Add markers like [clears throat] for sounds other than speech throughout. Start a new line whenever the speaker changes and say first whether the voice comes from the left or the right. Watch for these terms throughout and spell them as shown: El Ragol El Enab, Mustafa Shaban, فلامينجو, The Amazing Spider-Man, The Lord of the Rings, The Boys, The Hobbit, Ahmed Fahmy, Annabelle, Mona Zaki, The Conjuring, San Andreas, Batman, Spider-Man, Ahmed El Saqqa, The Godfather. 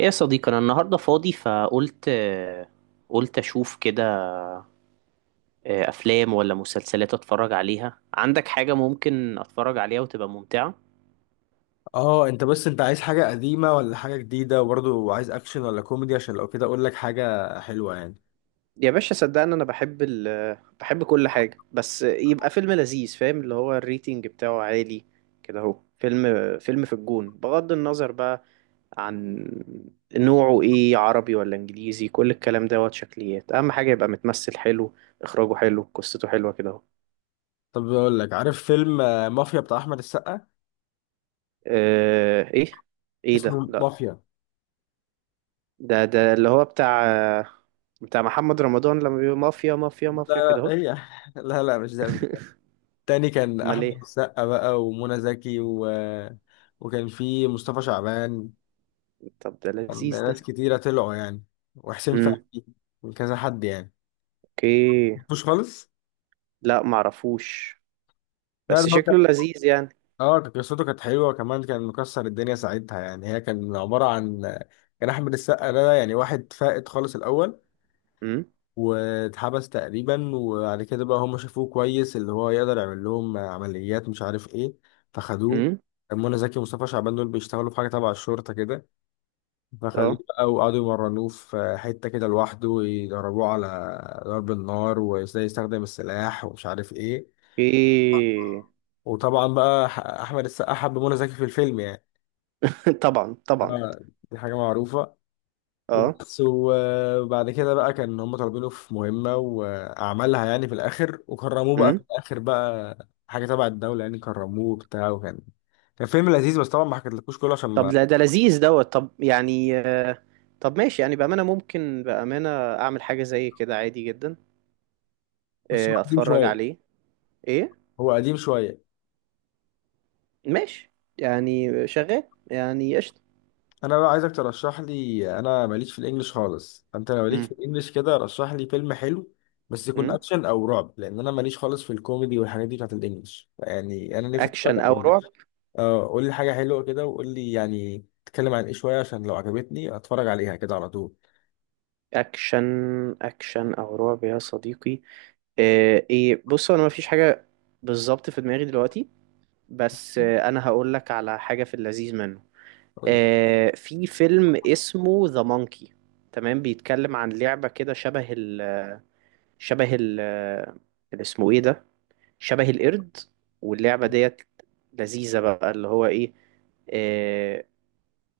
right: ايه يا صديقي، انا النهارده فاضي، فقلت آه، قلت اشوف كده. افلام ولا مسلسلات اتفرج عليها؟ عندك حاجه ممكن اتفرج عليها وتبقى ممتعه؟
left: اه، انت عايز حاجة قديمة ولا حاجة جديدة، وبرضه عايز اكشن ولا كوميدي؟ عشان لو كده اقول لك حاجة حلوة يعني.
right: يا باشا صدقني انا بحب كل حاجة، بس يبقى فيلم لذيذ، فاهم؟ اللي هو الريتنج بتاعه عالي كده اهو. فيلم في الجون، بغض النظر بقى عن نوعه ايه، عربي ولا انجليزي، كل الكلام دوت شكليات، اهم حاجة يبقى متمثل حلو، اخراجه حلو، قصته حلوة كده اهو.
left: طب اقول لك، عارف فيلم مافيا بتاع احمد السقا؟
right: آه، ايه ايه ده؟
left: اسمه
right: لا.
left: مافيا.
right: ده اللي هو بتاع محمد رمضان لما بيقول مافيا مافيا
left: لا
right: مافيا كده
left: لا،
right: اهو؟
left: هي [laughs] لا لا مش ده. تاني، كان
right: امال
left: احمد
right: ايه؟
left: السقا بقى ومنى زكي و... وكان في مصطفى شعبان.
right: طب ده
left: كان
right: لذيذ
left: ناس
right: ده.
left: كتيرة طلعوا يعني، وحسين
right: امم.
left: فهمي وكذا حد يعني.
right: اوكي.
left: مش خالص.
right: لا معرفوش.
left: لا
right: بس
left: لا.
right: شكله لذيذ يعني.
left: اه، قصته كانت حلوه، وكمان كان مكسر الدنيا ساعتها يعني. هي كان عباره عن، كان احمد السقا ده يعني واحد فائت خالص الاول،
right: امم.
left: واتحبس تقريبا. وبعد كده بقى هم شافوه كويس، اللي هو يقدر يعمل لهم عمليات مش عارف ايه، فخدوه.
right: امم.
left: منى زكي ومصطفى شعبان دول بيشتغلوا في حاجه تبع الشرطه كده، فخدوه
right: اه.
left: بقى وقعدوا يمرنوه في حته كده لوحده، ويدربوه على ضرب النار وازاي يستخدم السلاح ومش عارف ايه.
right: اوكي.
left: وطبعا بقى احمد السقا حب منى زكي في الفيلم يعني.
right: [laughs] طبعا طبعا.
left: اه، دي حاجة معروفة.
right: اه.
left: وبس. وبعد كده بقى كان هم طالبينه في مهمة وأعملها يعني في الآخر، وكرموه بقى في
right: امم.
left: الآخر بقى حاجة تبع الدولة يعني. كرموه وبتاع، وكان فيلم لذيذ. بس طبعا ما حكيتلكوش كله عشان
right: طب
left: ما...
right: لا ده لذيذ دوت، طب يعني طب ماشي يعني، بأمانة ممكن، اعمل حاجة زي كده عادي جدا.
left: بس هو قديم
right: اتفرج
left: شوية.
right: عليه. ايه؟
left: هو قديم شوية.
right: ماشي. يعني شغال. يعني قشطة.
left: أنا بقى عايزك ترشح لي. أنا ماليش في الإنجليش خالص، فأنت لو ليك في
right: امم.
left: الإنجليش كده رشح لي فيلم حلو، بس يكون
right: مم.
left: أكشن أو رعب، لأن أنا ماليش خالص في الكوميدي والحاجات دي بتاعت الإنجليش يعني. أنا نفسي أتفرج
right: اكشن او
left: على...
right: رعب.
left: اه، قول لي حاجة حلوة كده، وقول لي يعني تتكلم عن ايه شوية، عشان لو عجبتني اتفرج عليها كده على طول.
right: اكشن اكشن او رعب يا صديقي. ايه، بص انا مفيش حاجه بالظبط في دماغي دلوقتي، بس انا هقول لك على حاجه في اللذيذ منه.
left: قول لي.
right: في فيلم اسمه ذا مونكي، تمام؟ بيتكلم عن لعبه كده شبه ال، شبه ال اللي اسمه ايه ده، شبه القرد. واللعبه ديت لذيذه بقى، اللي هو ايه، آه،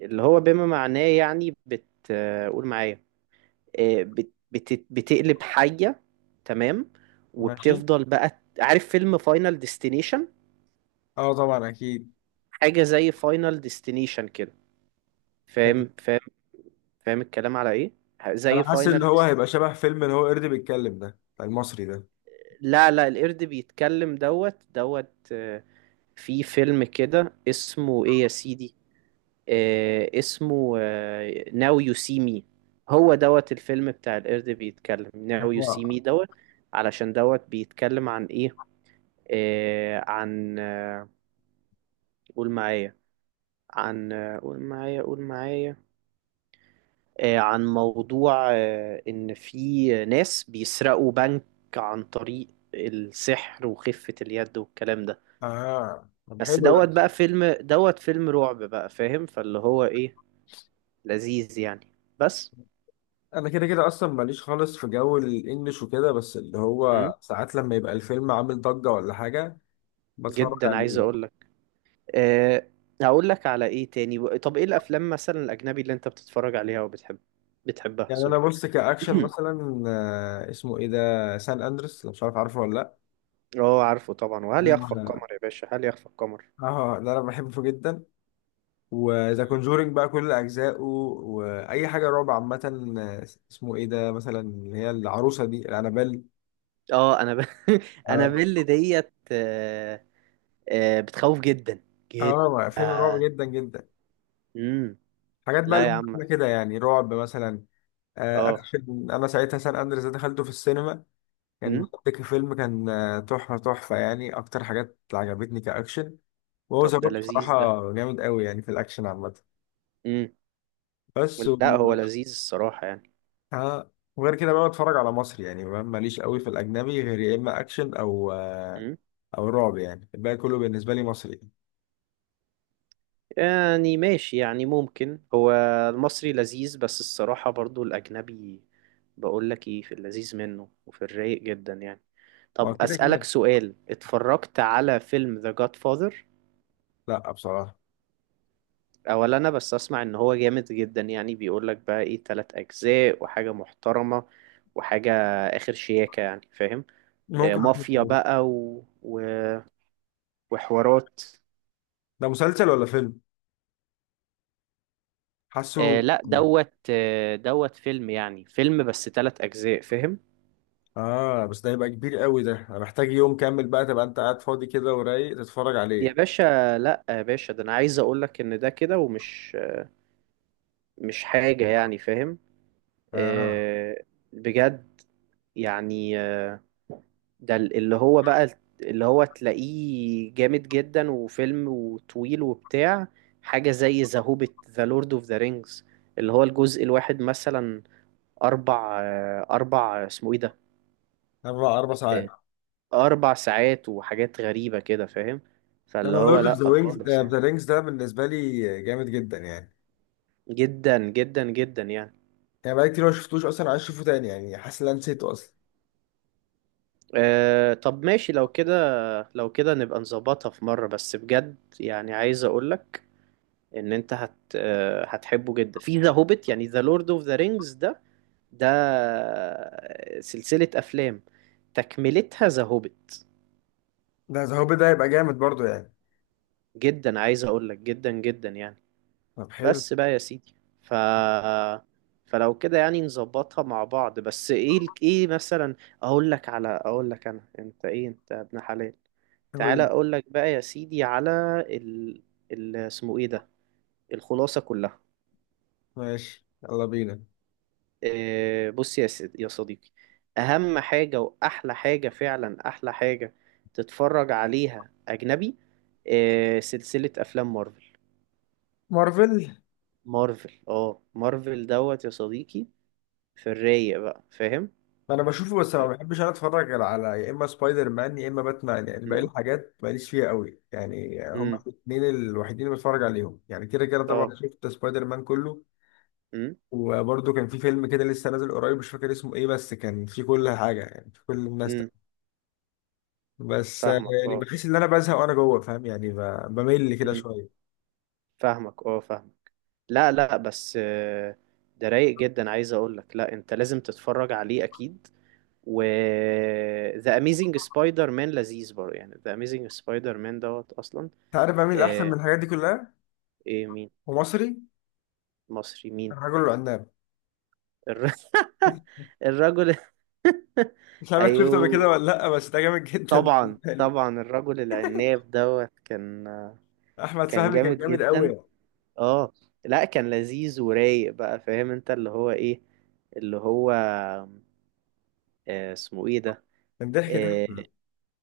right: اللي هو بما معناه يعني بت، قول معايا، بتقلب حية، تمام؟
left: ماشي.
right: وبتفضل بقى، عارف فيلم فاينل ديستنيشن؟
left: اه طبعا اكيد.
right: حاجة زي فاينل ديستنيشن كده، فاهم، فاهم الكلام على ايه، زي
left: انا حاسس ان
right: فاينل
left: هو
right: ديست...
left: هيبقى شبه فيلم اللي هو قرد بيتكلم ده بتاع المصري ده.
right: لا لا، القرد بيتكلم دوت دوت، في فيلم كده اسمه ايه يا سيدي، اسمه ناو يو سي مي. هو دوت الفيلم بتاع القرد بيتكلم ناو يو سي
left: اه.
right: مي دوت، علشان دوت بيتكلم عن ايه، عن قول معايا، عن قول معايا قول معايا، عن موضوع ان في ناس بيسرقوا بنك عن طريق السحر وخفة اليد والكلام ده.
left: طب
right: بس
left: حلو ده.
right: دوت بقى فيلم دوت، فيلم رعب بقى، فاهم؟ فاللي هو ايه، لذيذ يعني. بس.
left: انا كده كده اصلا ماليش خالص في جو الانجليش وكده، بس اللي
right: مم.
left: هو ساعات لما يبقى الفيلم عامل ضجة ولا حاجة بتفرج
right: جدا عايز
left: عليه.
right: اقول. أه، هقول لك على ايه تاني. طب ايه الافلام مثلا الاجنبي اللي انت بتتفرج عليها وبتحب، بتحبها،
left: يعني انا
right: سوري.
left: بص، كاكشن
right: [clears throat]
left: مثلا اسمه ايه ده، سان اندرس، لو مش عارف. عارفه ولا؟
right: اه عارفه طبعا. وهل
left: لا،
right: يخفى
left: ده
right: القمر يا باشا، هل يخفى القمر.
left: اه، ده انا بحبه جدا. وذا كونجورينج بقى كل اجزائه، واي حاجه رعب عامه. آه، اسمه ايه ده مثلا، اللي هي العروسه دي، الانابيل.
right: اه انا ب... [laughs]
left: اه.
right: انا بيل ديت، بتخوف جدا جدا.
left: اه، فيلم رعب جدا جدا.
right: امم.
left: حاجات بقى
right: لا يا عم.
left: اللي كده يعني رعب مثلا.
right: اه.
left: اكشن. انا ساعتها سان اندريس ده دخلته في السينما، كان
right: امم.
left: مضحك. فيلم كان تحفه تحفه يعني. اكتر حاجات اللي عجبتني كاكشن، وهو ذا
right: طب ده
left: روك
right: لذيذ ده.
left: بصراحه جامد قوي يعني في الاكشن عامه
right: امم.
left: بس.
right: لا هو لذيذ الصراحة.
left: اه. وغير كده بقى بتفرج على مصري، يعني ماليش قوي في الاجنبي، غير يا اما اكشن او آه،
right: يعني،
left: او رعب يعني. الباقي كله بالنسبه لي مصري.
right: يعني ماشي يعني، ممكن هو المصري لذيذ، بس الصراحة برضو الأجنبي. بقول لك إيه، في اللذيذ منه وفي الرايق جدا يعني.
left: ما
right: طب
left: هو كده
right: أسألك
left: كده.
right: سؤال، اتفرجت على فيلم The Godfather؟
left: لا، بصراحه
right: أولا أنا بس أسمع إن هو جامد جدا، يعني بيقول لك بقى إيه، تلات أجزاء وحاجة محترمة، وحاجة آخر شياكة يعني، فاهم؟
left: ممكن
right: مافيا
left: أشوفه.
right: بقى وحوارات.
left: ده مسلسل ولا فيلم؟ حاسه.
right: لا دوت، دوت فيلم يعني، بس تلات أجزاء، فاهم؟
left: اه، بس ده يبقى كبير قوي ده، انا محتاج يوم كامل بقى، تبقى انت قاعد فاضي كده ورايق تتفرج
right: يا
left: عليه.
right: باشا، لا يا باشا ده انا عايز اقول لك ان ده كده، مش حاجة يعني، فاهم؟
left: اه،
right: آه، بجد يعني، ده اللي هو بقى، اللي هو تلاقيه جامد جدا، وفيلم وطويل وبتاع، حاجة زي ذا هوبيت، ذا لورد اوف ذا رينجز. اللي هو الجزء الواحد مثلا أربع اسمه إيه ده،
left: اربع ساعات.
right: آه، أربع ساعات وحاجات غريبة كده، فاهم؟
left: انا
right: فاللي هو
left: لورد اوف
right: لأ
left: ذا رينجز
right: خالص يعني.
left: ذا رينجز ده بالنسبه لي جامد جدا يعني.
right: جدا جدا جدا يعني.
left: يعني بقالي كتير ما شفتوش اصلا، عايز اشوفه تاني يعني، حاسس ان انا نسيته اصلا.
right: أه، طب ماشي لو كده، نبقى نظبطها في مرة، بس بجد يعني عايز اقولك ان انت هت أه هتحبه جدا في ذا هوبيت، يعني ذا لورد اوف ذا رينجز ده، ده سلسلة افلام تكملتها ذا هوبيت،
left: ده ذا هوبي ده هيبقى جامد برضه يعني.
right: جدا عايز اقولك جدا جدا يعني.
left: طب حلو.
right: بس بقى يا سيدي، ف فلو كده يعني نظبطها مع بعض. بس ايه ايه مثلا؟ اقول لك انا، انت ايه، انت ابن حلال. تعالى
left: حلو.
right: اقول لك بقى يا سيدي على ال، اسمه ايه ده، الخلاصة كلها.
left: ماشي، يلا بينا.
right: إيه بص يا سيدي يا صديقي، اهم حاجة واحلى حاجة، فعلا احلى حاجة تتفرج عليها اجنبي، إيه؟ سلسلة افلام مارفل.
left: مارفل.
right: مارفل دوت يا صديقي، في الرايق بقى، فاهم؟
left: انا بشوفه، بس ما بحبش انا اتفرج غير على يا اما سبايدر مان يا اما باتمان، يعني باقي
right: امم.
left: الحاجات ماليش فيها قوي يعني. هما
right: امم.
left: الاثنين الوحيدين اللي بتفرج عليهم يعني. كده كده طبعا
right: اه.
left: شفت سبايدر مان كله.
right: امم.
left: وبرده كان في فيلم كده لسه نازل قريب مش فاكر اسمه ايه، بس كان في كل حاجه يعني، في كل الناس
right: امم.
left: ده. بس
right: فاهمك.
left: يعني
right: اه.
left: بحس ان انا بزهق وانا جوه، فاهم يعني؟ بمل كده
right: امم.
left: شويه.
right: فاهمك. اه. فاهمك. لا لا، بس ده رايق جدا، عايز اقول لك، لا انت لازم تتفرج عليه اكيد. و The Amazing Spider-Man لذيذ برضه يعني، The Amazing Spider-Man دوت اصلا.
left: انت عارف بميل احسن
right: آه،
left: من الحاجات دي كلها،
right: ايه مين؟
left: ومصري.
right: مصري مين؟
left: الرجل العناب.
right: الر... [laughs] الرجل.
left: مش
right: [laughs]
left: عارف شفته قبل
right: ايوه،
left: كده ولا لا، بس ده جامد جدا
right: طبعا
left: بالنسبه لي.
right: طبعا. الرجل العناب دوت كان،
left: احمد
right: كان
left: فهمي كان
right: جامد
left: جامد قوي
right: جدا
left: يعني.
right: اه. لا كان لذيذ ورايق بقى، فاهم انت اللي هو ايه، اللي هو آه، اسمه ايه ده،
left: كان ضحك
right: آه،
left: ضحك.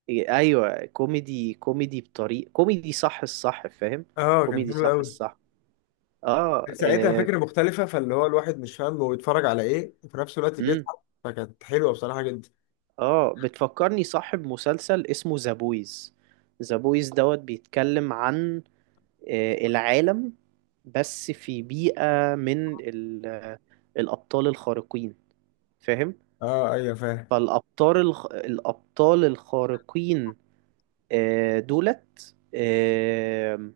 right: إيه، ايوه كوميدي، كوميدي بطريق كوميدي صح الصح، فاهم؟
left: اه كان
right: كوميدي
left: حلو
right: صح
left: قوي.
right: الصح. اه.
left: ساعتها فكره مختلفه، فاللي هو الواحد مش فاهم هو بيتفرج على ايه، وفي نفس الوقت
right: امم.
left: بيضحك، فكانت حلوه بصراحه جدا.
right: اه بتفكرني صاحب مسلسل اسمه ذا بويز. ذا بويز دوت بيتكلم عن العالم، بس في بيئة من الأبطال الخارقين، فاهم؟
left: اه ايوه فاهم.
right: فالأبطال الأبطال الخارقين دولت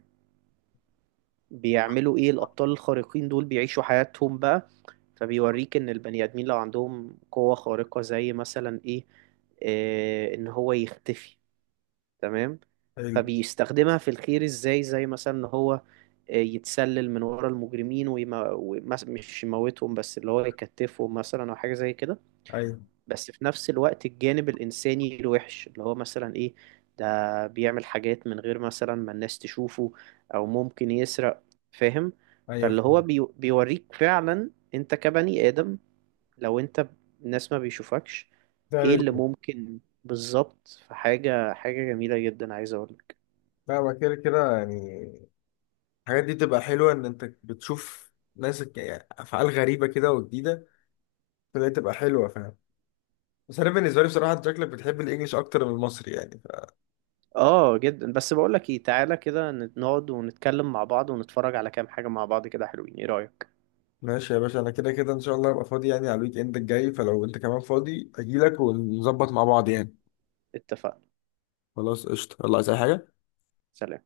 right: بيعملوا إيه. الأبطال الخارقين دول بيعيشوا حياتهم بقى، فبيوريك إن البني آدمين لو عندهم قوة خارقة زي مثلا إيه، إن هو يختفي، تمام؟
left: ايوه.
right: فبيستخدمها في الخير إزاي، زي مثلا إن هو يتسلل من ورا المجرمين ومش يموتهم، بس اللي هو يكتفهم مثلا أو حاجة زي كده.
left: ايوه
right: بس في نفس الوقت الجانب الإنساني الوحش اللي هو مثلا إيه، ده بيعمل حاجات من غير مثلا ما الناس تشوفه، أو ممكن يسرق، فاهم.
left: ايوه
right: فاللي هو
left: فاهم.
right: بيوريك فعلا أنت كبني آدم، لو أنت الناس ما بيشوفكش، إيه
left: تعمل
right: اللي
left: ايه؟
right: ممكن بالظبط، حاجة جميلة جدا عايز أقولك.
left: لا، ما كده كده يعني. الحاجات دي تبقى حلوه، ان انت بتشوف ناس يعني افعال غريبه كده وجديده، فدي تبقى حلوه فاهم. بس انا بالنسبه لي بصراحه انت شكلك بتحب الانجليش اكتر من المصري يعني.
right: آه جدا. بس بقولك إيه، تعالى كده نقعد ونتكلم مع بعض ونتفرج على كام حاجة مع بعض، كده حلوين، إيه رأيك؟
left: ماشي يا باشا، انا كده كده ان شاء الله هبقى فاضي يعني على الويك اند الجاي، فلو انت كمان فاضي اجيلك ونظبط مع بعض يعني.
right: اتفقنا.
left: خلاص قشطة. يلا، عايز اي حاجة؟
right: سلام.